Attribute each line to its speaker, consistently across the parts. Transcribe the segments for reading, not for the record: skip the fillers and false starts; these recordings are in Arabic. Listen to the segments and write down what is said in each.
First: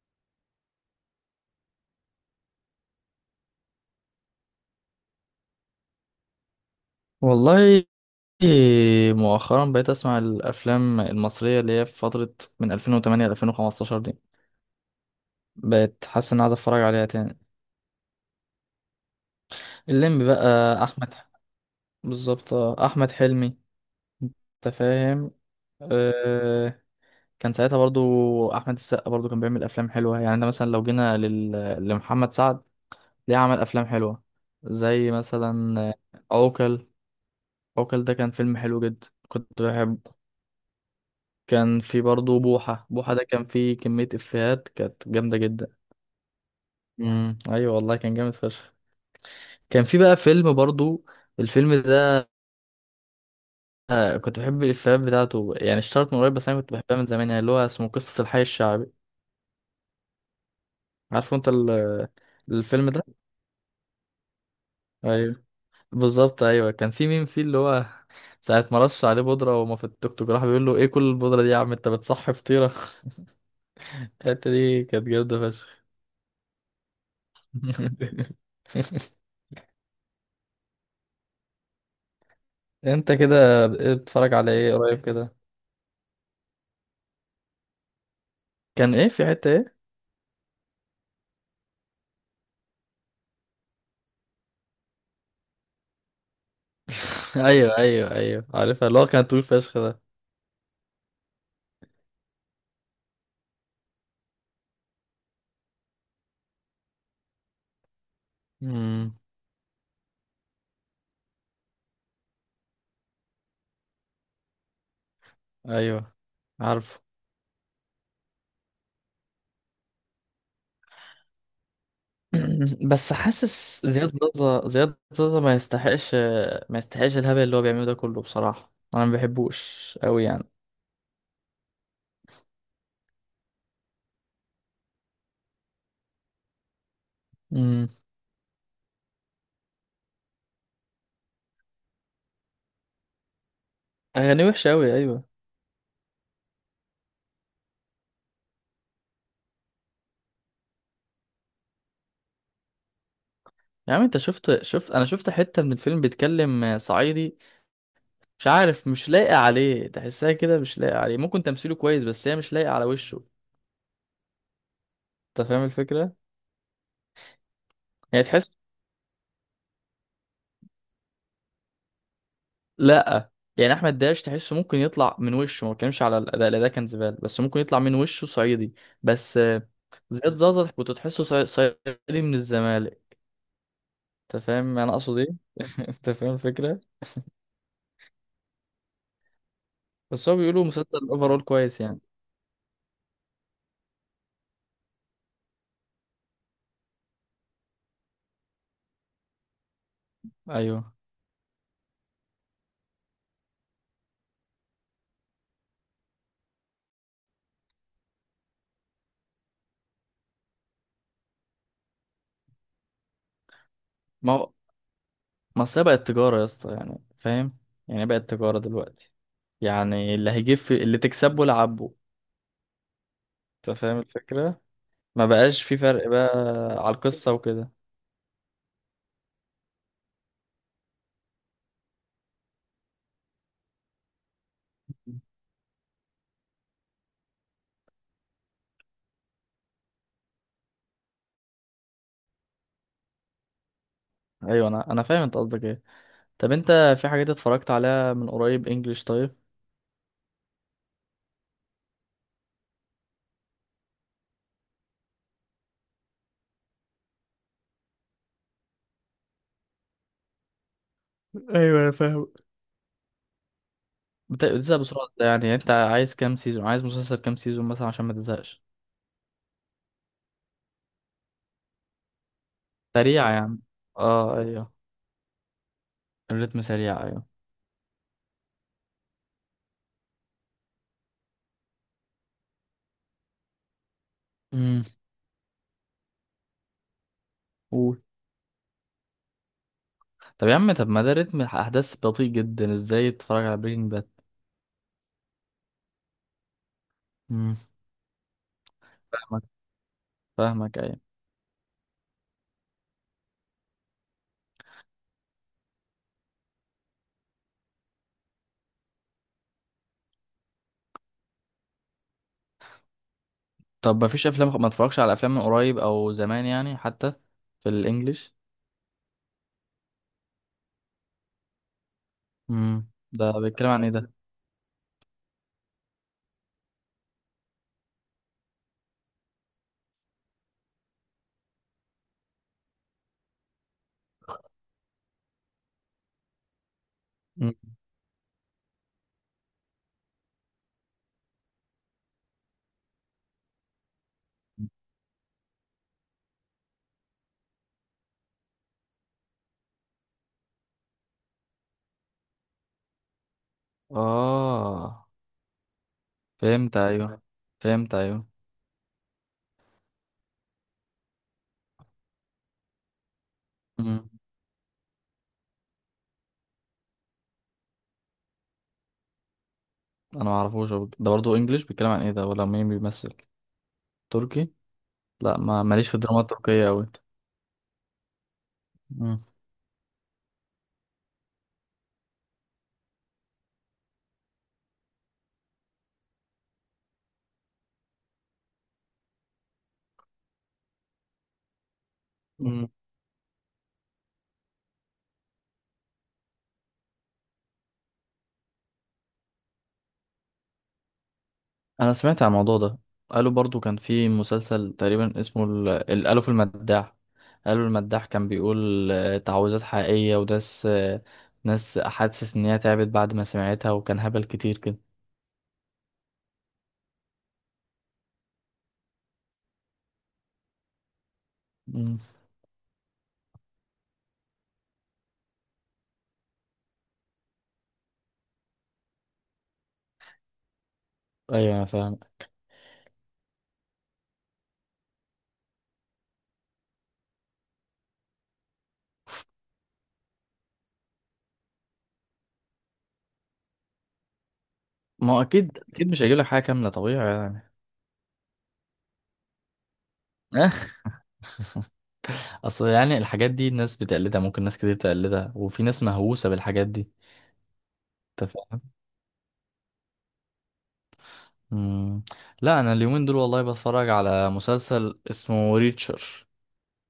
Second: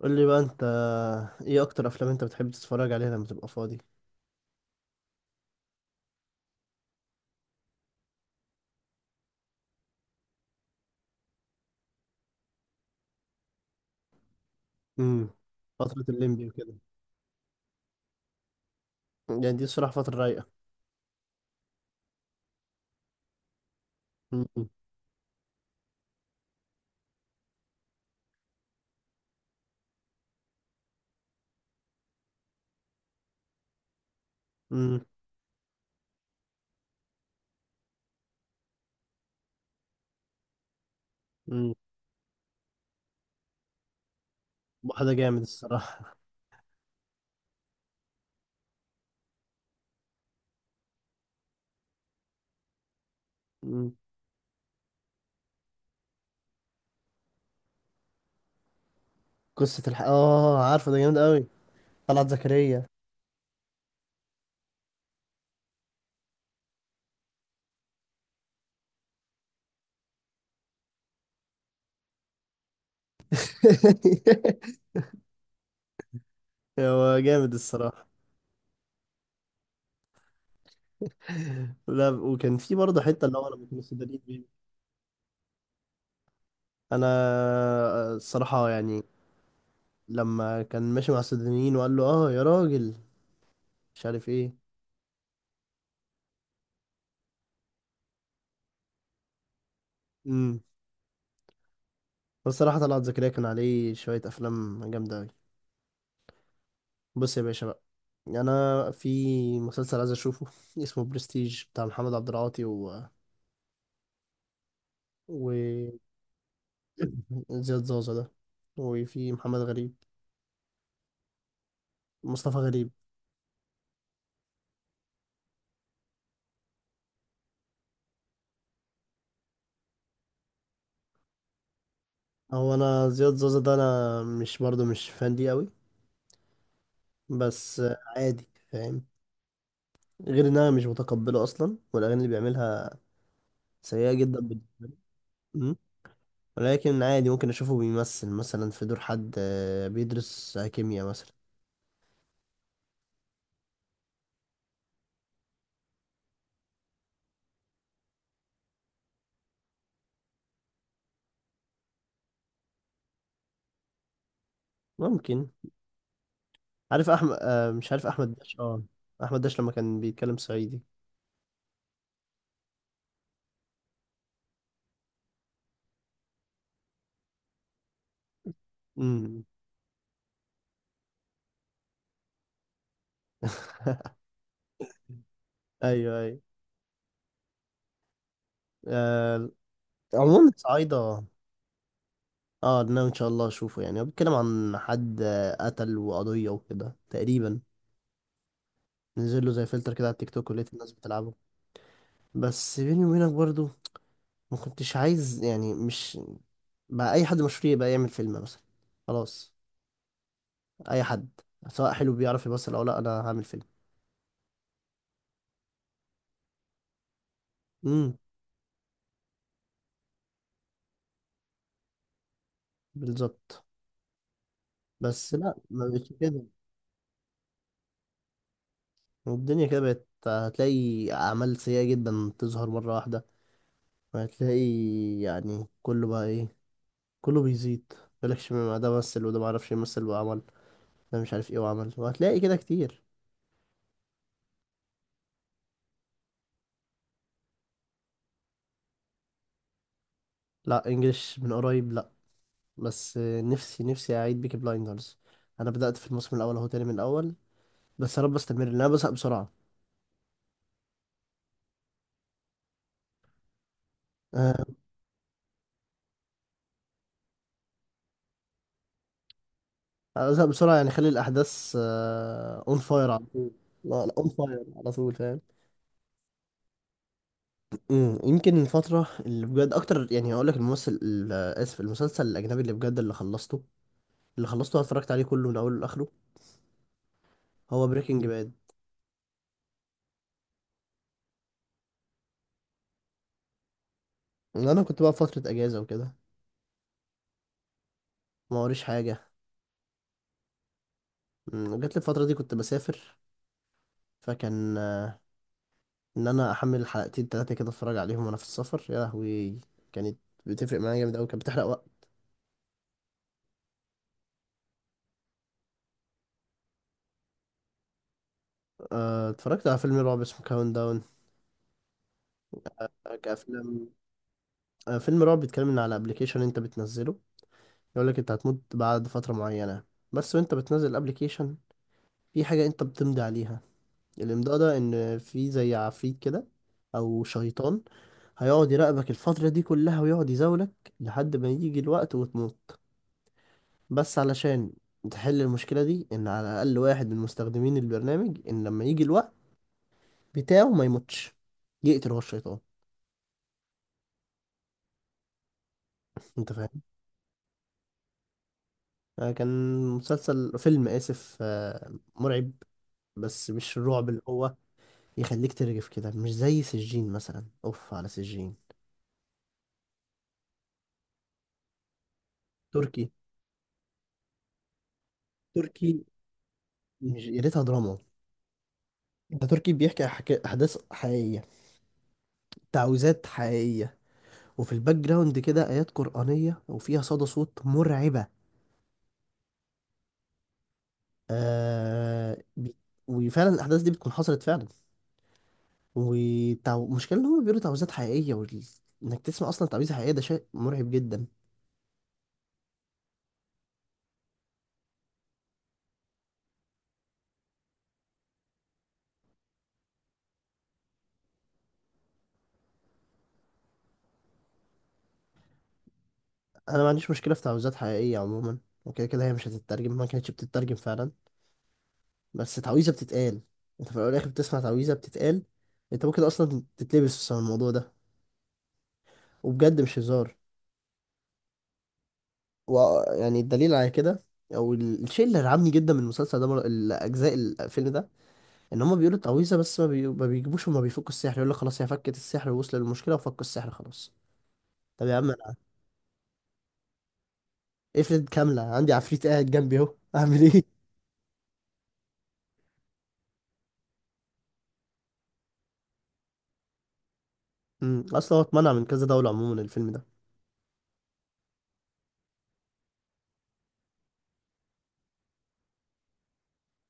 Speaker 1: قول لي بقى انت، ايه اكتر افلام انت بتحب تتفرج عليها لما تبقى فاضي؟
Speaker 2: والله، مؤخرا بقيت اسمع الافلام المصريه اللي هي في فتره من 2008 ل 2015 دي.
Speaker 1: امم. فترة
Speaker 2: بقيت حاسس ان
Speaker 1: الليمبي
Speaker 2: عايز
Speaker 1: وكده.
Speaker 2: اتفرج عليها تاني.
Speaker 1: يعني دي الصراحة فترة
Speaker 2: الليمبي
Speaker 1: رايقة.
Speaker 2: بقى احمد، بالظبط. احمد حلمي.
Speaker 1: امم.
Speaker 2: انت فاهم؟ أه. كان ساعتها برضو احمد السقا برضو كان بيعمل افلام حلوه. يعني ده مثلا لو جينا لمحمد سعد، ليه عمل افلام حلوه
Speaker 1: امم.
Speaker 2: زي مثلا عوكل. عوكل ده كان فيلم حلو جدا كنت بحبه.
Speaker 1: امم
Speaker 2: كان في برضه بوحة. بوحة ده كان فيه كمية إفيهات كانت
Speaker 1: واحدة
Speaker 2: جامدة
Speaker 1: جامد
Speaker 2: جدا.
Speaker 1: الصراحة.
Speaker 2: امم. أيوة، والله كان جامد فشخ. كان في بقى فيلم برضه، الفيلم ده.
Speaker 1: امم.
Speaker 2: كنت بحب الإفيهات بتاعته. يعني اشتهرت من قريب بس أنا كنت بحبها من زمان. يعني اللي هو اسمه قصة الحي الشعبي.
Speaker 1: قصة اه، عارفه. ده جامد
Speaker 2: عارفه
Speaker 1: قوي.
Speaker 2: أنت
Speaker 1: طلعت زكريا.
Speaker 2: الفيلم ده؟ أيوة، بالظبط. أيوة كان في مين فيه، اللي هو ساعة ما رش عليه بودرة وما في التوك توك، راح بيقول له: إيه كل البودرة دي يا عم؟ أنت بتصحي فطيرة. الحتة دي كانت جامدة فشخ.
Speaker 1: هو جامد الصراحة. لا، وكان في برضه
Speaker 2: انت
Speaker 1: حتة اللي هو لما
Speaker 2: كده
Speaker 1: كنا السودانيين
Speaker 2: بتتفرج على
Speaker 1: بيه.
Speaker 2: ايه قريب كده؟
Speaker 1: انا، الصراحة
Speaker 2: كان
Speaker 1: يعني.
Speaker 2: ايه، في حتة ايه؟
Speaker 1: لما كان ماشي مع السودانيين وقال له اه يا راجل، مش عارف ايه.
Speaker 2: ايوه ايوه ايوه، عارفها اللي هو كان طويل فشخ ده.
Speaker 1: مم. الصراحة طلعت زكريا كان عليه شوية أفلام جامدة أوي. بص يا باشا بقى، أنا في
Speaker 2: امم،
Speaker 1: مسلسل عايز أشوفه. اسمه برستيج بتاع محمد عبد العاطي و
Speaker 2: ايوه عارفه.
Speaker 1: زياد زازا ده. وفي محمد غريب، مصطفى غريب.
Speaker 2: بس حاسس زياد زازا زياد زازا ما يستحقش الهبل اللي هو بيعمله ده كله، بصراحة انا ما بحبوش قوي يعني.
Speaker 1: هو أنا زياد زازا ده، أنا مش، برضه مش فان ليه أوي، بس.
Speaker 2: امم،
Speaker 1: عادي فاهم، غير إن أنا مش متقبله أصلا، والأغاني اللي بيعملها سيئة جدا
Speaker 2: اغاني
Speaker 1: بالنسبة
Speaker 2: وحشة
Speaker 1: لي.
Speaker 2: قوي، ايوه.
Speaker 1: مم. ولكن عادي، ممكن أشوفه بيمثل مثلا في دور حد، بيدرس كيمياء مثلا.
Speaker 2: يا عم انت شفت انا شفت حتة من الفيلم بيتكلم صعيدي. مش عارف، مش لايقة عليه. تحسها كده مش لايقة عليه. ممكن تمثيله كويس بس هي مش لايقة على وشه. انت
Speaker 1: ممكن.
Speaker 2: فاهم الفكرة؟
Speaker 1: عارف احمد، مش عارف
Speaker 2: يعني
Speaker 1: احمد
Speaker 2: تحس.
Speaker 1: داش. اه، احمد داش لما كان بيتكلم صعيدي.
Speaker 2: لا، يعني احمد داش تحسه ممكن يطلع من وشه. ما بتكلمش على الاداء، الاداء كان زباله، بس ممكن يطلع من وشه صعيدي. بس
Speaker 1: امم.
Speaker 2: زياد زازا كنت تحسه صعيدي من الزمالك. انت فاهم انا اقصد ايه؟ انت
Speaker 1: ايوه،
Speaker 2: فاهم
Speaker 1: ايوه.
Speaker 2: الفكره؟
Speaker 1: آه.
Speaker 2: بس هو
Speaker 1: عموما
Speaker 2: بيقولوا مسلسل
Speaker 1: صعيدة.
Speaker 2: اوفرول كويس يعني.
Speaker 1: اه، ناوي ان شاء الله اشوفه. يعني هو بيتكلم عن حد، قتل وقضية وكده تقريبا. نزل له زي فلتر كده على التيك توك ولقيت الناس
Speaker 2: ايوه.
Speaker 1: بتلعبه. بس بيني وبينك برضو، ما كنتش عايز يعني، مش، بقى اي حد مشهور يبقى يعمل فيلم مثلا. خلاص، اي حد، سواء حلو بيعرف يمثل او لا، انا هعمل فيلم.
Speaker 2: ما هو، ما أصل هي بقت تجاره يا اسطى، يعني فاهم. يعني
Speaker 1: امم.
Speaker 2: بقت تجاره دلوقتي. يعني اللي هيجيب اللي تكسبه لعبه.
Speaker 1: بالظبط.
Speaker 2: انت فاهم الفكره؟ ما
Speaker 1: بس لا،
Speaker 2: بقاش في
Speaker 1: ما
Speaker 2: فرق
Speaker 1: بقتش
Speaker 2: بقى
Speaker 1: كده.
Speaker 2: على القصه وكده.
Speaker 1: الدنيا كده بقت، هتلاقي أعمال سيئة جدا تظهر مرة واحدة، وهتلاقي يعني كله بقى إيه، كله بيزيد. مالكش، ما ده مثل وده معرفش يمثل وعمل، ده مش عارف إيه وعمل، وهتلاقي كده كتير.
Speaker 2: ايوه، انا فاهم انت قصدك ايه. طب انت، في حاجات اتفرجت عليها من قريب انجلش؟ طيب.
Speaker 1: لا، إنجلش من قريب لا. بس نفسي نفسي أعيد بيكي بلايندرز. أنا بدأت في الموسم الأول أهو تاني من الأول. بس يا رب أستمر لأن أنا بزهق بسرعة.
Speaker 2: ايوه انا فاهم.
Speaker 1: آه،
Speaker 2: بتزهق بسرعة ده؟ يعني انت عايز كام سيزون، عايز مسلسل كام سيزون مثلا عشان ما تزهقش؟
Speaker 1: أنا بزهق بسرعة يعني، خلي الأحداث أون فاير على
Speaker 2: سريع يا
Speaker 1: طول.
Speaker 2: عم.
Speaker 1: لا، لا، أون
Speaker 2: اه،
Speaker 1: فاير
Speaker 2: ايوه
Speaker 1: على طول، فاهم.
Speaker 2: الريتم سريع، ايوه.
Speaker 1: يمكن الفترة اللي بجد أكتر، يعني هقول لك الممثل آسف، المسلسل الأجنبي اللي بجد اللي خلصته أنا
Speaker 2: امم،
Speaker 1: اتفرجت عليه كله من أوله لآخره، هو
Speaker 2: قول.
Speaker 1: بريكنج باد.
Speaker 2: طب يا عم، طب ما ده رتم احداث بطيء جدا، ازاي تتفرج على برينج باد؟
Speaker 1: أنا كنت بقى في فترة أجازة وكده.
Speaker 2: امم،
Speaker 1: ما وريش حاجة.
Speaker 2: فاهمك. فاهمك ايوه.
Speaker 1: جات لي الفترة دي كنت بسافر. فكان إن أنا أحمل حلقتين تلاتة كده أتفرج عليهم وأنا في السفر. يا لهوي كانت بتفرق معايا جامد أوي، كانت بتحرق وقت.
Speaker 2: طب ما فيش افلام، ما اتفرجش على افلام من قريب او زمان يعني حتى في الانجليش؟
Speaker 1: اتفرجت على فيلم رعب اسمه كاونت داون.
Speaker 2: امم، ده بيتكلم عن
Speaker 1: كأفلام،
Speaker 2: ايه ده؟
Speaker 1: فيلم رعب بيتكلم إن على أبلكيشن أنت بتنزله، يقول لك انت هتموت بعد فترة معينة. بس وانت بتنزل الابليكيشن، في حاجة انت بتمضي عليها. الامضاء ده ان في زي عفريت كده، او
Speaker 2: مم.
Speaker 1: شيطان. هيقعد يراقبك الفترة دي كلها ويقعد يزاولك لحد ما يجي الوقت وتموت. بس علشان تحل المشكلة دي، ان على الاقل واحد من مستخدمين البرنامج، ان لما يجي الوقت بتاعه ما يموتش، يقتل هو الشيطان.
Speaker 2: اه،
Speaker 1: انت
Speaker 2: فهمت
Speaker 1: فاهم.
Speaker 2: ايوه. فهمت ايوه.
Speaker 1: كان مسلسل، فيلم، اسف، مرعب. بس مش
Speaker 2: مم.
Speaker 1: الرعب اللي هو يخليك ترجف كده، مش زي سجين مثلا. اوف على سجين.
Speaker 2: انا ما اعرفوش. هو ده برضه انجليش؟ بيتكلم عن ايه ده، ولا مين
Speaker 1: تركي.
Speaker 2: بيمثل؟ تركي؟ لا، ما ماليش في
Speaker 1: تركي،
Speaker 2: الدراما التركية قوي.
Speaker 1: مش يا ريتها دراما.
Speaker 2: مم.
Speaker 1: ده تركي بيحكي احداث حقيقيه، تعويذات حقيقيه. وفي الباك جراوند كده ايات قرانيه وفيها صدى صوت مرعبه. آه
Speaker 2: مم.
Speaker 1: بي... وفعلا الاحداث دي بتكون حصلت فعلا. والمشكله ان هم بيقولوا تعويذات حقيقيه، انك تسمع اصلا تعويذه حقيقيه، ده شيء مرعب جدا.
Speaker 2: انا سمعت عن الموضوع ده. قالوا برضه كان في مسلسل تقريبا اسمه الالف المداح. قالوا المداح كان بيقول تعويذات حقيقية، وناس ناس حاسس ان هي تعبت بعد ما سمعتها، وكان هبل كتير كده.
Speaker 1: انا ما عنديش مشكله في تعويذات حقيقيه عموما. وكده كده هي مش هتترجم، ما كانتش بتترجم فعلا.
Speaker 2: مم.
Speaker 1: بس تعويذة بتتقال، انت في الاول والاخر بتسمع تعويذة بتتقال. انت ممكن اصلا تتلبس بسبب الموضوع ده، وبجد مش هزار.
Speaker 2: ايوه انا فاهم.
Speaker 1: ويعني الدليل على كده، او الشيء اللي رعبني جدا من المسلسل ده، الاجزاء، الفيلم ده، ان هما بيقولوا التعويذة، بس ما بيجيبوش وما بيفكوا السحر. يقول لك خلاص هي فكت السحر، ووصل للمشكلة وفكوا السحر خلاص. طب
Speaker 2: ما
Speaker 1: يا
Speaker 2: هو
Speaker 1: عم انا
Speaker 2: اكيد اكيد مش هيجيب لك حاجه كامله، طبيعي يعني.
Speaker 1: افرض كاملة، عندي عفريت قاعد جنبي اهو اعمل ايه؟
Speaker 2: اصل يعني الحاجات دي الناس بتقلدها. ممكن ناس كتير تقلدها، وفي ناس مهووسه بالحاجات دي. انت
Speaker 1: اصلا هو
Speaker 2: فاهم؟
Speaker 1: اتمنع من كذا دولة عموما الفيلم ده.
Speaker 2: مم. لا، انا اليومين دول والله بتفرج على مسلسل اسمه ريتشر.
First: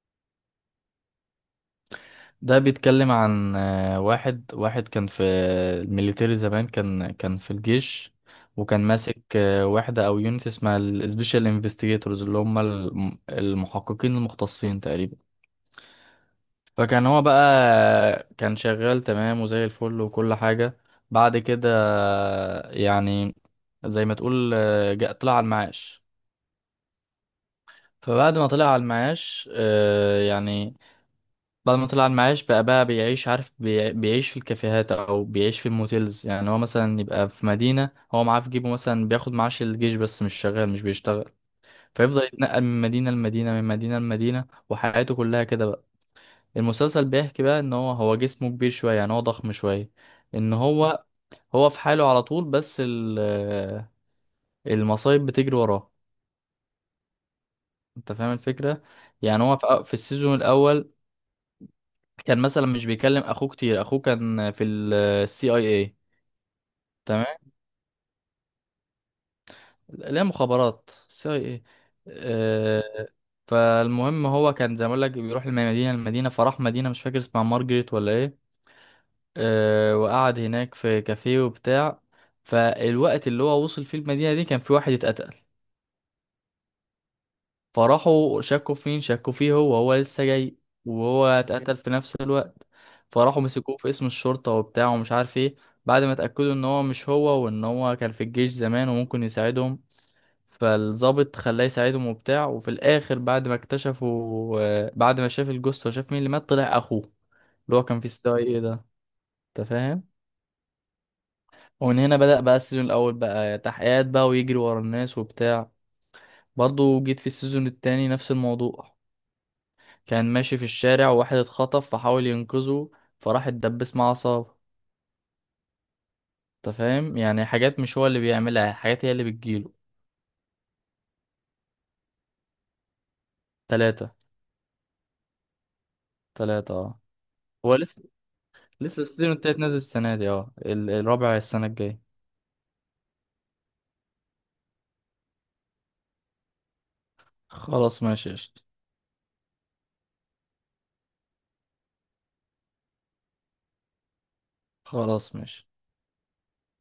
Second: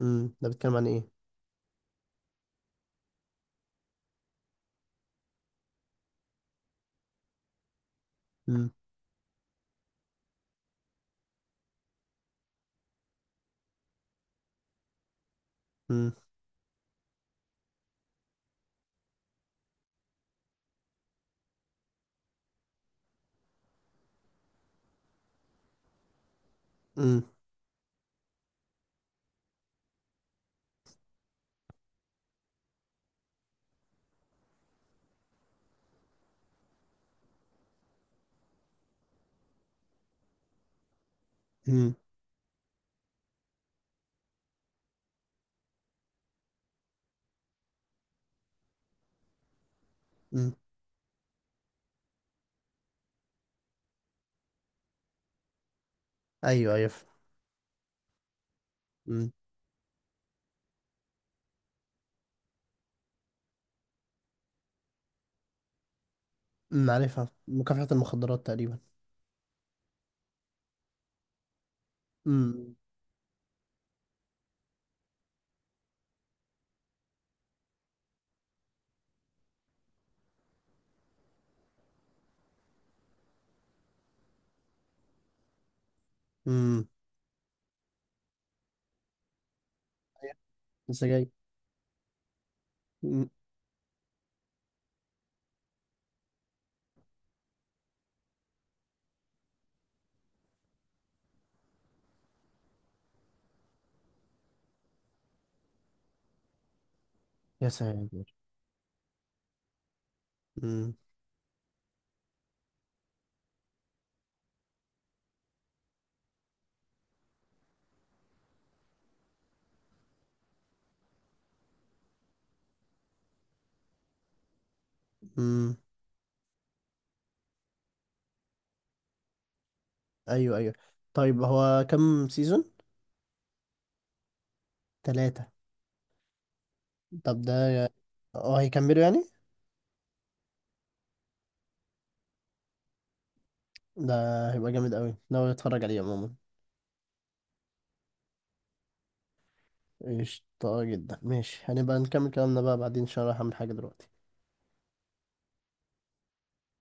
Speaker 1: ده بيتكلم عن ايه؟
Speaker 2: ده بيتكلم عن واحد كان في الميليتري زمان. كان في الجيش.
Speaker 1: امم.
Speaker 2: وكان ماسك وحدة او يونت اسمها السبيشال انفستيجيتورز، اللي هم المحققين المختصين تقريبا.
Speaker 1: امم.
Speaker 2: فكان هو بقى، كان شغال تمام وزي الفل وكل حاجة. بعد كده يعني زي ما تقول جاء طلع على المعاش.
Speaker 1: امم.
Speaker 2: فبعد ما طلع على المعاش يعني، بعد ما طلع على المعاش بقى بيعيش، عارف، بيعيش في الكافيهات او بيعيش في الموتيلز. يعني هو مثلا يبقى في مدينة، هو معاه في جيبه مثلا بياخد معاش الجيش بس مش شغال، مش بيشتغل. فيفضل يتنقل من مدينة لمدينة، من مدينة لمدينة، وحياته كلها كده بقى. المسلسل بيحكي بقى ان هو جسمه كبير شوية، يعني هو ضخم شوية. ان
Speaker 1: امم.
Speaker 2: هو في حاله على طول، بس المصايب بتجري وراه.
Speaker 1: ايوه، ايوه.
Speaker 2: انت فاهم الفكرة؟ يعني هو في السيزون الاول كان مثلا مش بيكلم اخوه كتير. اخوه كان في السي اي اي.
Speaker 1: عارفها
Speaker 2: تمام.
Speaker 1: مكافحة المخدرات تقريبا.
Speaker 2: لا، مخابرات سي اي اي.
Speaker 1: امم.
Speaker 2: آه، فالمهم هو كان زي ما اقول لك بيروح من مدينه لمدينه. فراح مدينه مش فاكر اسمها مارجريت ولا ايه. وقعد هناك في كافيه وبتاع. فالوقت اللي هو وصل فيه المدينه دي كان في واحد اتقتل.
Speaker 1: امم.
Speaker 2: فراحوا شكوا في مين، شكوا فيه هو. هو لسه جاي، وهو
Speaker 1: السجاير.
Speaker 2: اتقتل في نفس الوقت.
Speaker 1: أمم.
Speaker 2: فراحوا مسكوه في اسم الشرطة وبتاع ومش عارف ايه. بعد ما اتأكدوا ان هو مش هو، وان هو كان في الجيش زمان وممكن يساعدهم، فالضابط خلاه يساعدهم وبتاع. وفي الاخر بعد ما اكتشفوا بعد ما شاف الجثة وشاف مين اللي مات، طلع اخوه
Speaker 1: يا
Speaker 2: اللي هو كان في
Speaker 1: ساتر.
Speaker 2: السي اي ايه ده. انت فاهم؟
Speaker 1: امم.
Speaker 2: ومن هنا بدأ بقى السيزون الاول، بقى تحقيقات بقى ويجري ورا الناس وبتاع. برضه جيت في السيزون التاني نفس الموضوع. كان ماشي في الشارع وواحد اتخطف فحاول ينقذه، فراح اتدبس مع عصابة.
Speaker 1: امم.
Speaker 2: انت فاهم؟ يعني حاجات مش هو اللي بيعملها، حاجات هي اللي بتجيله.
Speaker 1: ايوه، ايوه. طيب هو كم سيزون؟
Speaker 2: تلاتة.
Speaker 1: ثلاثة.
Speaker 2: تلاتة اه.
Speaker 1: طب ده.
Speaker 2: هو لسه.
Speaker 1: اه، هيكملوا
Speaker 2: لسه
Speaker 1: يعني.
Speaker 2: السيزون التالت نازل السنة دي. اه، الرابع السنة الجاية.
Speaker 1: ده هيبقى جامد قوي، ناوي اتفرج عليه عموما.
Speaker 2: خلاص ماشي قشطة.
Speaker 1: قشطة جدا، ماشي. هنبقى نكمل كلامنا بقى بعدين عشان رايح اعمل حاجة دلوقتي.
Speaker 2: خلاص ماشي